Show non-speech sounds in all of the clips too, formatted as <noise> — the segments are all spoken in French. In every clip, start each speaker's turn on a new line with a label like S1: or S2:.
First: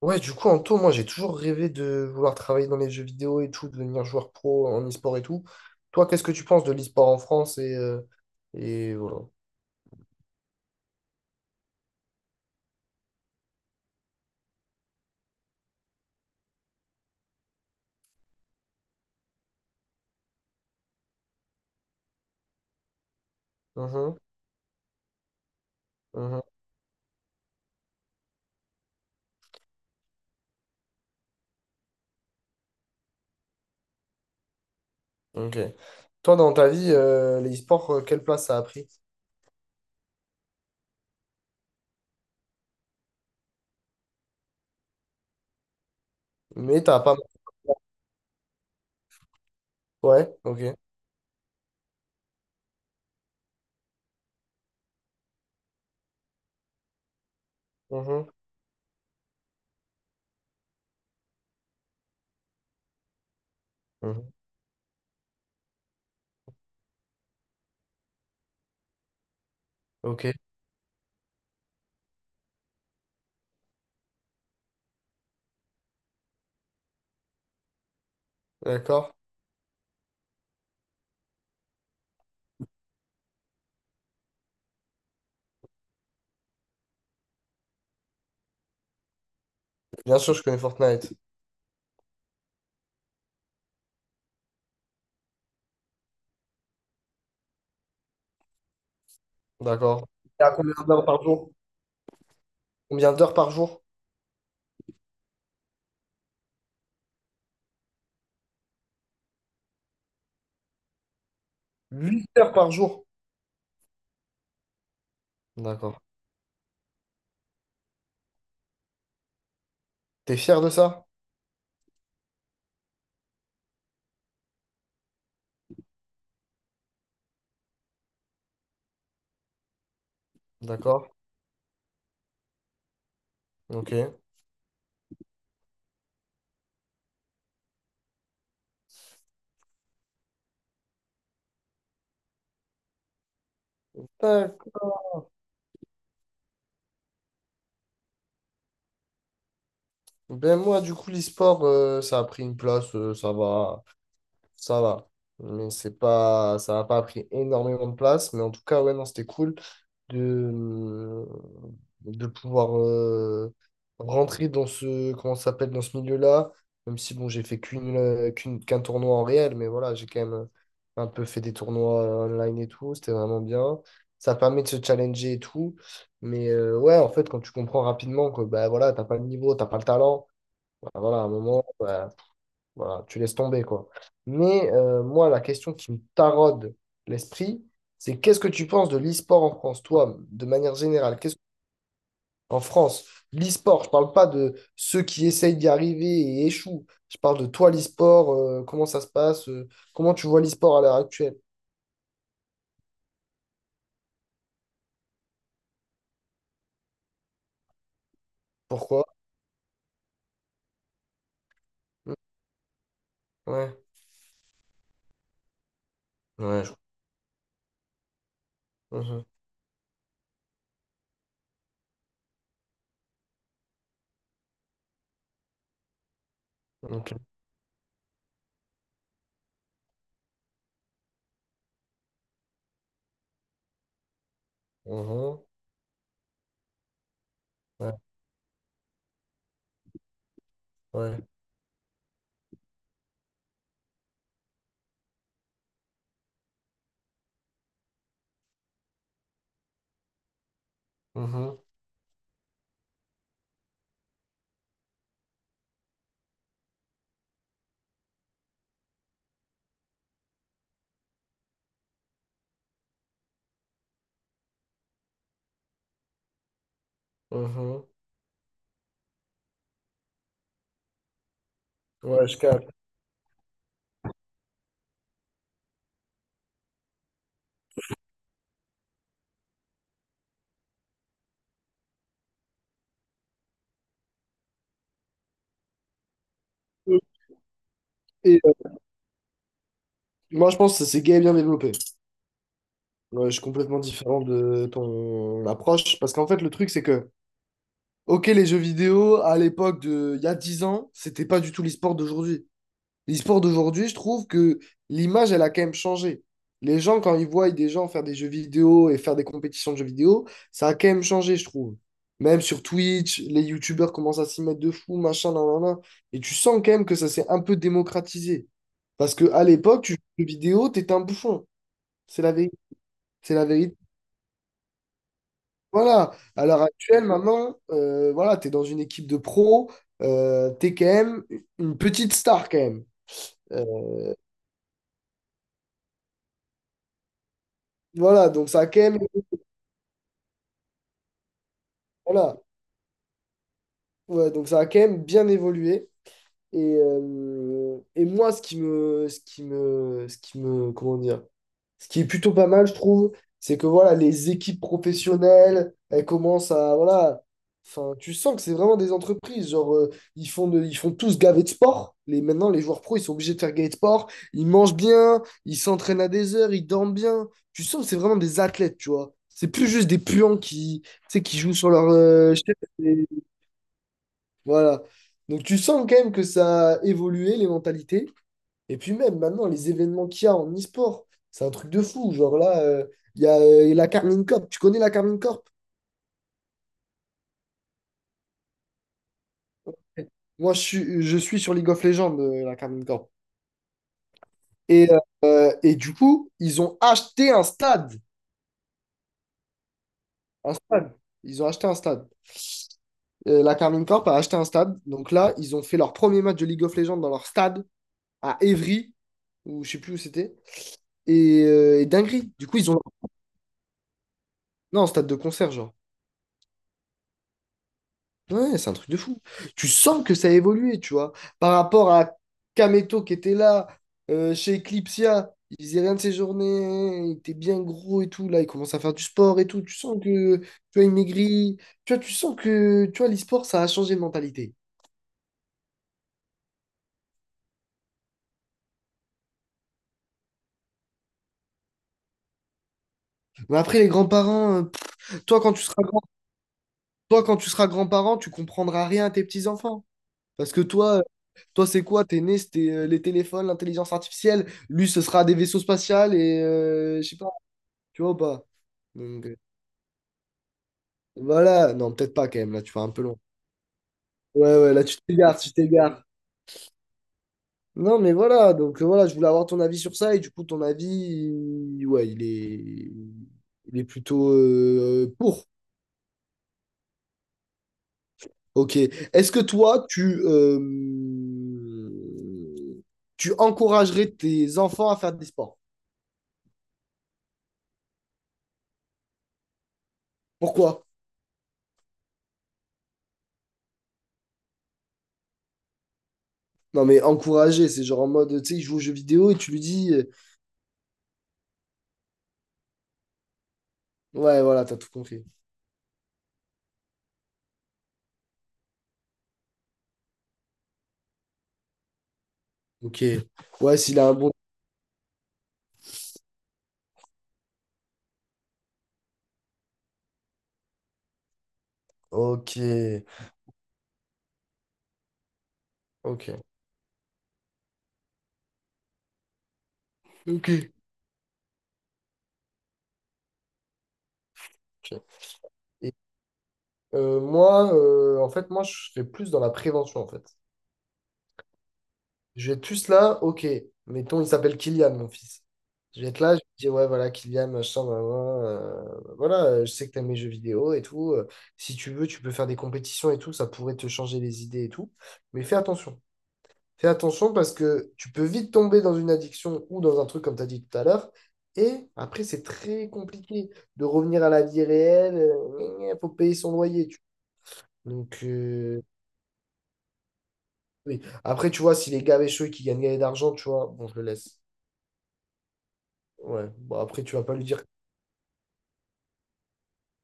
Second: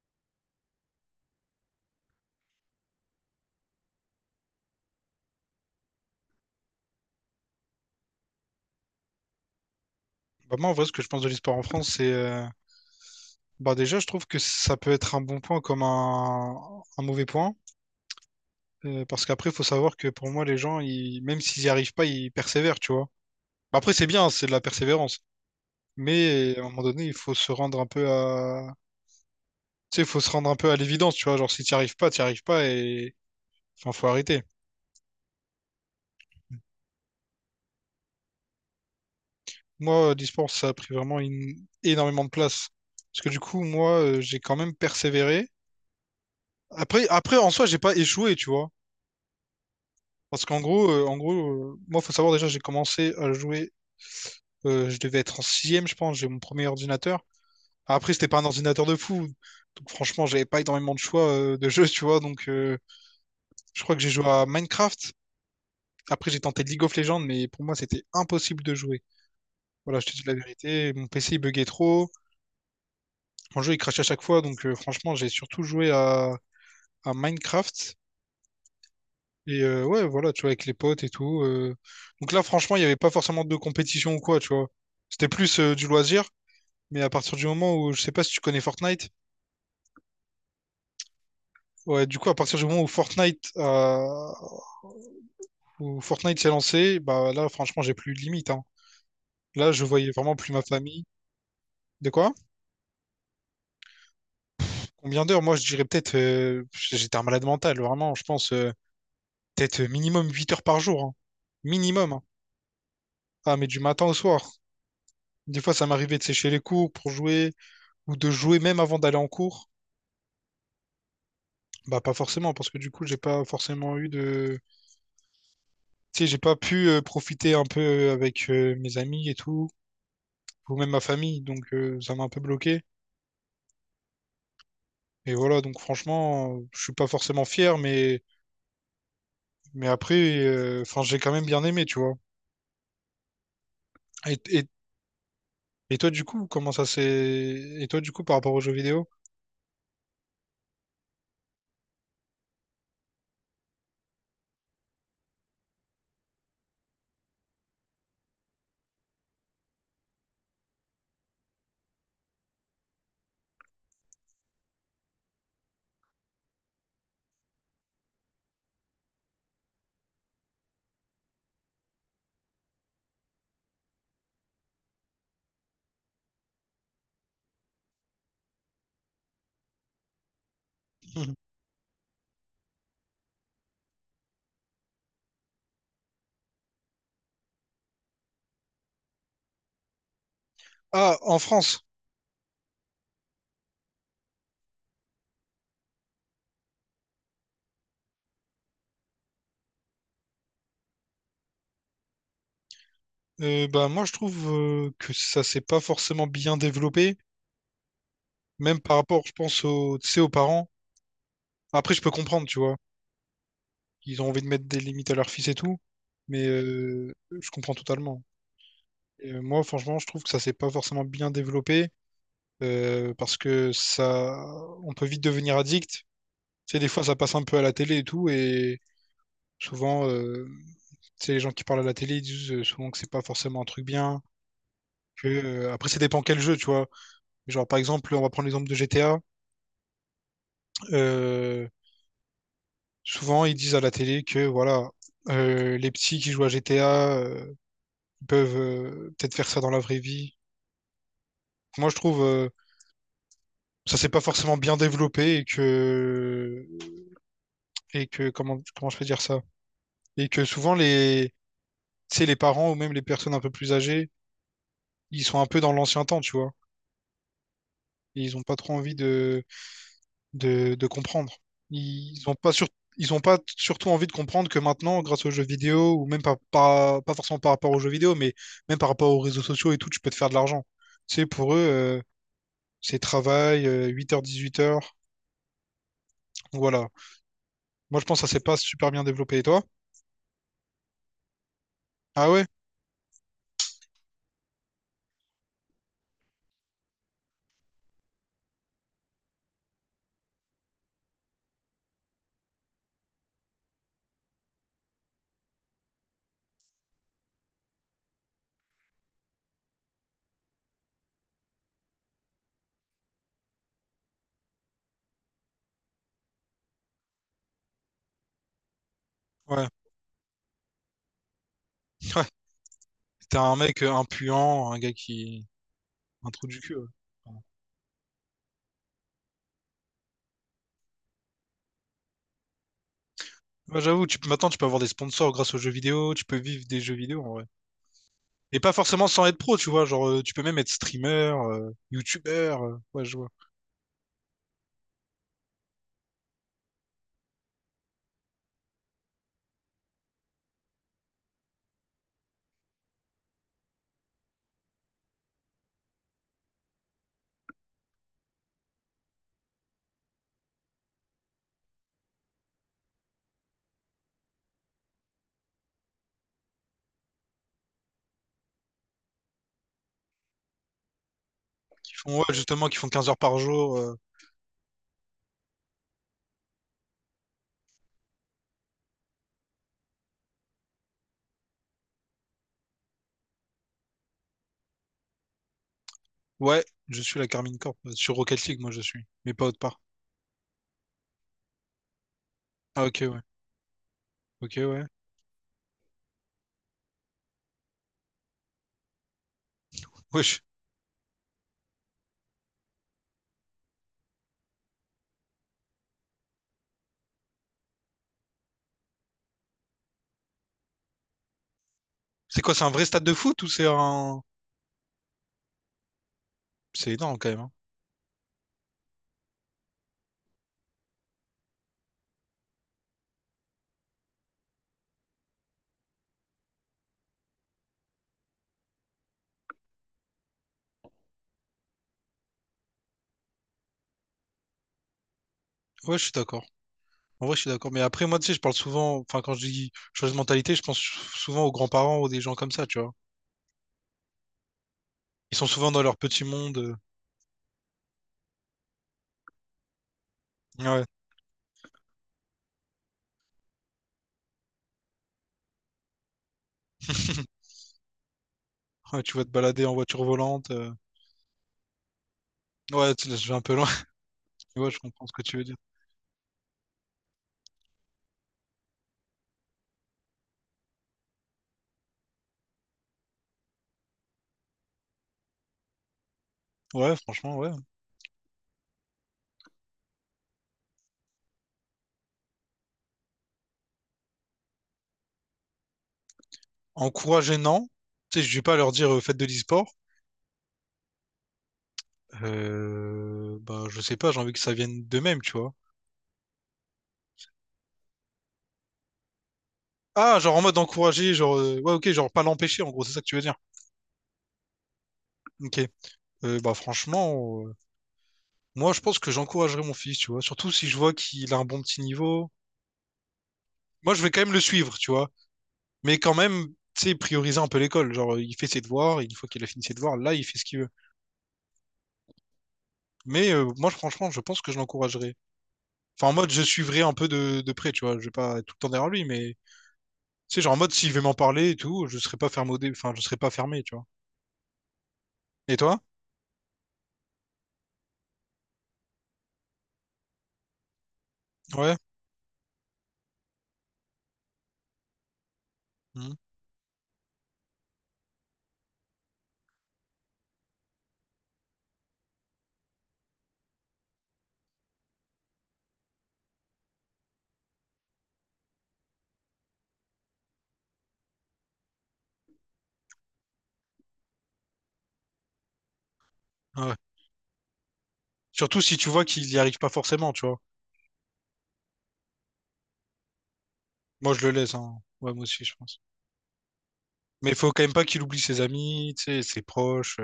S1: Ouais, du coup, en tout, moi, j'ai toujours rêvé de vouloir travailler dans les jeux vidéo et tout, de devenir joueur pro en e-sport et tout. Toi, qu'est-ce que tu penses de l'e-sport en France et voilà.
S2: Bah, moi, en vrai, ce que je pense de l'e-sport en France, c'est. Bah, déjà, je trouve que ça peut être un bon point comme un mauvais point. Parce qu'après, il faut savoir que pour moi, les gens, même s'ils n'y arrivent pas, ils persévèrent, tu vois. Bah, après, c'est
S1: Mhm.
S2: bien, c'est de la persévérance.
S1: Mhm.
S2: Mais à un moment donné, il faut se rendre un peu à. Tu sais, il faut se rendre un peu à l'évidence, tu vois. Genre, si tu n'y arrives pas, tu n'y arrives pas et. Enfin, faut arrêter.
S1: Ok. Toi, dans ta vie, l'e-sport, quelle place ça a pris?
S2: Moi, l'e-sport, ça a pris vraiment énormément de place. Parce que du coup, moi, j'ai quand même persévéré.
S1: Mais t'as
S2: Après,
S1: pas...
S2: après, en soi, j'ai pas échoué, tu vois.
S1: Ouais,
S2: Parce qu'en
S1: ok.
S2: gros, euh, en gros, moi, faut savoir déjà, j'ai commencé à jouer, je devais être en sixième, je pense, j'ai mon premier ordinateur. Après,
S1: Mhm.
S2: c'était pas un ordinateur de fou, donc franchement, j'avais pas énormément de choix de jeux, tu vois. Donc, je crois que j'ai
S1: Mhm.
S2: joué à Minecraft. Après, j'ai tenté League of Legends, mais pour moi, c'était impossible de jouer. Voilà, je te dis
S1: Ok,
S2: la vérité, mon PC il buguait trop, mon jeu il crachait à chaque fois, donc franchement, j'ai surtout joué à, Minecraft.
S1: d'accord.
S2: Et ouais, voilà, tu vois, avec les potes et tout. Donc là, franchement, il n'y avait pas forcément de compétition ou quoi, tu vois. C'était plus du loisir, mais à partir du moment où, je sais pas si tu connais Fortnite,
S1: Bien sûr, je connais Fortnite.
S2: ouais, du coup, à partir du moment où Fortnite s'est lancé, bah là, franchement, j'ai plus eu de limite, hein. Là, je
S1: D'accord.
S2: voyais vraiment
S1: Et à
S2: plus ma
S1: combien
S2: famille.
S1: d'heures par jour?
S2: De quoi?
S1: Combien d'heures par jour?
S2: Combien d'heures? Moi, je dirais peut-être, j'étais un malade mental, vraiment, je pense, peut-être minimum 8 heures par jour, hein. Minimum, hein.
S1: 8 heures par jour.
S2: Ah, mais du matin au soir. Des fois, ça
S1: D'accord.
S2: m'arrivait de sécher les cours pour jouer. Ou de jouer même avant d'aller en cours,
S1: T'es fier de ça?
S2: bah pas forcément, parce que du coup, j'ai pas forcément eu de. Tu sais, j'ai pas pu profiter un peu avec mes amis et tout, ou même ma
S1: D'accord.
S2: famille, donc ça m'a un peu bloqué.
S1: Ok.
S2: Et voilà, donc franchement, je suis pas forcément fier, mais après, enfin, j'ai quand même bien aimé, tu vois. Et, et,
S1: D'accord.
S2: et toi, du coup, comment ça s'est. Et toi, du coup, par rapport aux jeux vidéo?
S1: Ben moi, du coup, l'e-sport, ça a pris une place, ça va, ça va. Mais c'est pas, ça n'a pas pris énormément de place. Mais en tout cas, ouais, non, c'était cool. de, mmh, de pouvoir rentrer dans ce, comment ça s'appelle, dans ce milieu-là, même si bon, j'ai fait qu'un tournoi en réel, mais voilà, j'ai quand même un peu fait des tournois online et tout, c'était vraiment bien. Ça permet de se challenger et tout. Mais ouais, en fait, quand tu comprends rapidement que bah voilà, t'as pas le niveau, t'as pas le talent, bah, voilà, à un
S2: Mhm.
S1: moment, bah, voilà, tu laisses tomber, quoi. Mais moi, la question qui me taraude l'esprit, c'est qu'est-ce que tu penses de l'e-sport en France, toi, de manière
S2: Ah,
S1: générale? Qu'est-ce
S2: en France,
S1: En France, l'e-sport, je parle pas de ceux qui essayent d'y arriver et échouent. Je parle de toi, l'e-sport, comment ça se passe, comment tu vois l'e-sport à l'heure actuelle?
S2: bah, moi, je trouve que ça s'est pas forcément bien développé, même par
S1: Pourquoi?
S2: rapport, je pense, aux, tu sais, aux parents. Après, je peux
S1: Mm.
S2: comprendre, tu vois.
S1: Ouais,
S2: Ils ont envie de mettre des limites à leur fils et tout, mais
S1: ouais,
S2: je comprends totalement.
S1: mhm,
S2: Et, moi, franchement, je trouve que ça s'est pas forcément bien développé parce que ça, on peut vite devenir addict. Tu sais, des fois, ça
S1: ok.
S2: passe un peu à la télé et tout, et souvent, tu sais, les gens qui parlent à la télé, ils disent souvent que c'est pas forcément un truc bien. Que,
S1: Mhm,
S2: après, ça dépend quel jeu, tu vois. Genre, par
S1: ouais,
S2: exemple, on va prendre l'exemple de GTA.
S1: ouais,
S2: Euh, souvent, ils disent à la télé que voilà, les petits qui jouent à GTA. Ils peuvent peut-être faire ça dans la vraie vie.
S1: mhm,
S2: Moi, je trouve ça s'est pas forcément bien développé et que comment je peux dire ça? Et que souvent les tu sais, les parents ou même les personnes un peu plus âgées, ils sont un peu dans l'ancien temps, tu vois.
S1: mhm.
S2: Ils ont pas trop envie de comprendre. Ils
S1: Ouais,
S2: ont
S1: je
S2: pas sur-
S1: capte.
S2: Ils ont pas surtout envie de comprendre que maintenant, grâce aux jeux vidéo ou même pas forcément par rapport aux jeux vidéo, mais même par rapport aux réseaux sociaux et tout, tu peux te faire de l'argent. Tu sais, pour eux, c'est travail, 8h-18h. Voilà. Moi, je pense que ça s'est
S1: Et
S2: pas super bien développé. Et toi?
S1: moi, je pense que c'est gay et bien développé.
S2: Ah ouais?
S1: Ouais, je suis complètement différent de ton approche. Parce qu'en fait, le truc, c'est que, ok, les jeux vidéo, à l'époque il y a 10 ans, c'était pas du tout l'e-sport d'aujourd'hui. L'e-sport d'aujourd'hui, je trouve que l'image, elle a quand même changé. Les gens, quand ils voient des gens faire des jeux vidéo et faire des compétitions de jeux vidéo, ça a quand même changé, je trouve. Même sur Twitch, les youtubeurs commencent à s'y mettre de fou, machin, nan, nan, nan. Et tu sens quand même que ça s'est un peu démocratisé. Parce que à
S2: Ouais.
S1: l'époque, tu jouais aux jeux vidéo, t'étais un bouffon. C'est la
S2: <laughs> Ouais.
S1: vérité. C'est
S2: T'es
S1: la
S2: un
S1: vérité.
S2: mec impuant, un gars qui...
S1: Voilà,
S2: Un
S1: à
S2: trou du
S1: l'heure
S2: cul, ouais.
S1: actuelle, maintenant, voilà, tu es dans une équipe de pro, tu es quand même une petite star quand même. Euh,
S2: Bah, j'avoue, tu peux... maintenant, tu peux avoir des sponsors grâce aux jeux vidéo, tu peux vivre des jeux vidéo, en vrai.
S1: voilà, donc
S2: Et
S1: ça a
S2: pas
S1: quand même,
S2: forcément sans être pro, tu vois. Genre, tu peux même être streamer,
S1: voilà,
S2: youtubeur, ouais, je vois.
S1: ouais, donc ça a quand même bien évolué. Et moi, ce qui me, ce qui me, ce qui me, comment dire, ce qui est plutôt pas mal, je trouve, c'est que voilà, les équipes professionnelles, elles commencent à, voilà, enfin, tu sens que c'est vraiment des entreprises. Genre, ils font tous gaver de sport. Maintenant, les joueurs pros, ils sont obligés de faire gaver de sport. Ils mangent bien, ils s'entraînent à des heures, ils dorment bien. Tu sens que c'est vraiment des athlètes, tu vois. C'est plus juste des puants qui, tu sais, qui jouent sur leur
S2: Qui font, ouais,
S1: chaise
S2: justement, qui font
S1: et-
S2: 15 heures par jour.
S1: voilà. Donc, tu sens quand même que ça a évolué, les mentalités. Et puis même maintenant, les événements qu'il y a en e-sport, c'est un truc de fou. Genre là, il y a la Carmine Corp. Tu connais la Carmine Corp?
S2: Ouais, je suis la Carmine Corp. Sur Rocket League, moi, je suis. Mais pas autre part.
S1: Moi, je suis sur League of Legends, la
S2: Ah,
S1: Carmine
S2: ok,
S1: Corp.
S2: ouais. Ok, ouais.
S1: Et, et du coup, ils ont acheté un stade.
S2: Wesh.
S1: Un stade. Ils ont acheté un stade. La Carmine Corp a acheté un stade. Donc là, ils ont fait leur premier match de League of Legends dans leur stade à Évry, ou je sais plus où c'était. Et dinguerie.
S2: C'est
S1: Du
S2: quoi,
S1: coup,
S2: c'est un
S1: ils ont.
S2: vrai stade de foot ou c'est un...
S1: Non, stade de concert, genre.
S2: C'est énorme, quand même, hein.
S1: Ouais, c'est un truc de fou. Tu sens que ça a évolué, tu vois. Par rapport à Kameto qui était là, chez Eclipsia, il faisait rien de ses journées, il était bien gros et tout. Là, il commence à faire du sport et tout. Tu sens que, tu vois, il maigrit. Tu vois, tu sens que, tu vois, l'e-sport, ça a changé de mentalité.
S2: Ouais, je suis d'accord. En vrai, je suis d'accord. Mais après, moi, tu sais, je parle souvent, enfin, quand je dis chose de mentalité, je pense souvent aux grands-parents ou des gens comme ça, tu vois.
S1: Mais après, les grands-parents,
S2: Ils
S1: toi,
S2: sont
S1: quand tu
S2: souvent dans
S1: seras
S2: leur
S1: grand,
S2: petit monde.
S1: toi, quand tu seras grand-parent, tu comprendras rien à tes petits-enfants. Parce que
S2: Ouais.
S1: toi, c'est quoi? T'es né, c'était les téléphones, l'intelligence artificielle. Lui, ce sera des vaisseaux spatials et, je sais pas.
S2: <laughs>
S1: Tu vois ou pas?
S2: Ouais, tu vas
S1: Donc,
S2: te balader en voiture volante.
S1: voilà, non, peut-être pas quand même, là, tu vas un
S2: Ouais,
S1: peu
S2: là,
S1: long.
S2: je vais un peu loin. <laughs>
S1: Ouais,
S2: Tu vois,
S1: ouais,
S2: je
S1: là, tu
S2: comprends ce que tu
S1: t'égares,
S2: veux
S1: tu
S2: dire.
S1: t'égares. Non, mais voilà, donc voilà, je voulais avoir ton avis sur ça, et du coup, ton avis, ouais, il est plutôt pour.
S2: Ouais, franchement, ouais.
S1: Ok. Est-ce que toi, euh, tu encouragerais tes enfants à faire des sports?
S2: Encourager, non. Tu sais, je vais pas leur dire faites de l'e-sport.
S1: Pourquoi?
S2: Bah, je sais pas, j'ai envie que ça vienne d'eux-mêmes, tu vois.
S1: Non, mais encourager, c'est genre en mode, tu sais, il joue aux jeux vidéo et tu lui dis,
S2: Ah, genre en mode encourager, genre, ouais, ok, genre pas l'empêcher, en gros, c'est ça que tu veux dire.
S1: ouais, voilà, t'as tout compris.
S2: Ok. Bah, franchement. Moi, je pense que j'encouragerais mon fils, tu vois. Surtout si je vois qu'il a un bon petit niveau.
S1: Ok. Ouais,
S2: Moi,
S1: s'il
S2: je
S1: a
S2: vais
S1: un
S2: quand
S1: bon.
S2: même le suivre, tu vois. Mais quand même, tu sais, prioriser un peu l'école. Genre, il fait ses devoirs, et une fois qu'il a fini ses devoirs, là, il fait ce qu'il veut.
S1: Ok.
S2: Mais moi, franchement, je pense que je l'encouragerais. Enfin, en mode, je
S1: Ok.
S2: suivrai un peu de près, tu vois. Je vais pas être tout le temps derrière lui, mais tu sais,
S1: Ok.
S2: genre en mode, s'il veut m'en parler et tout, je serai pas fermé, enfin, je serai pas fermé, tu vois.
S1: Ok.
S2: Et toi?
S1: Et, en fait, moi, je serais plus dans la prévention, en fait.
S2: Ouais.
S1: Je vais être plus là, ok, mettons, il s'appelle Kylian, mon fils. Je vais
S2: Mhm.
S1: être là, je vais dire, ouais, voilà, Kylian, machin, blablabla, voilà, je sais que t'aimes mes jeux vidéo et tout. Si tu veux, tu peux faire des compétitions et tout, ça pourrait te changer les idées et tout. Mais fais attention. Fais attention parce que tu peux vite tomber dans une addiction ou dans un truc, comme tu as dit tout à l'heure. Et après, c'est très compliqué de revenir à la vie réelle. Il faut payer son
S2: Ouais.
S1: loyer. Donc,
S2: Surtout si tu vois qu'il y arrive pas forcément, tu vois.
S1: oui. Après, tu vois, si les gars avaient chaud et qu'ils gagnent gagner d'argent, tu vois, bon, je le
S2: Moi, je le
S1: laisse.
S2: laisse, hein. Ouais, moi aussi, je pense.
S1: Ouais. Bon, après, tu vas
S2: Mais
S1: pas
S2: il
S1: lui
S2: faut quand
S1: dire.
S2: même pas qu'il oublie ses amis, tu sais, ses proches.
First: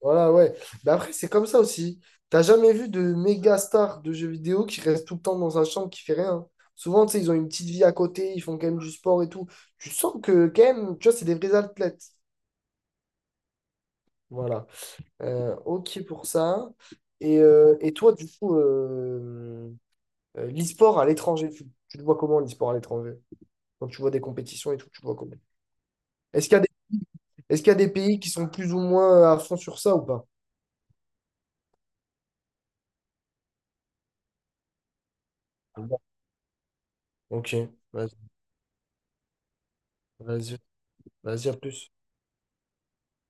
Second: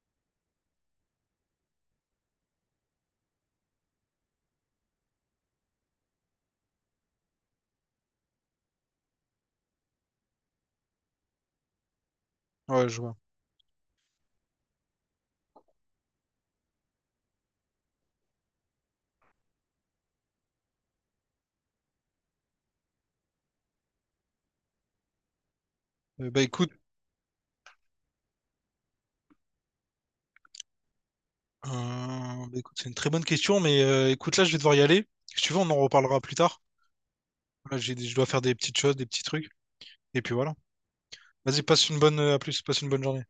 S1: Voilà, ouais. Mais après, c'est comme ça aussi. T'as jamais vu de méga star de jeux vidéo qui reste tout le temps dans sa chambre, qui fait rien. Souvent, tu sais, ils ont une petite vie à côté, ils font quand même du sport et tout. Tu sens que, quand même, tu vois, c'est des vrais athlètes.
S2: Ouais, je vois.
S1: Voilà. Ok pour ça. Et toi, du coup, l'e-sport à l'étranger, tu le vois comment l'e-sport à l'étranger? Quand tu vois des compétitions et tout, tu le vois comment?
S2: Euh, bah
S1: Est-ce qu'il y a
S2: écoute,
S1: est-ce qu'il y a des pays qui sont plus ou moins à fond sur ça ou pas?
S2: bah, écoute, c'est une très bonne question, mais écoute, là, je vais devoir y aller. Si tu veux, on en reparlera plus tard.
S1: Ok,
S2: Là, je dois
S1: vas-y,
S2: faire des petites choses, des petits trucs. Et puis voilà.
S1: vas-y, vas-y, à
S2: Vas-y,
S1: plus.
S2: à plus, passe une bonne journée.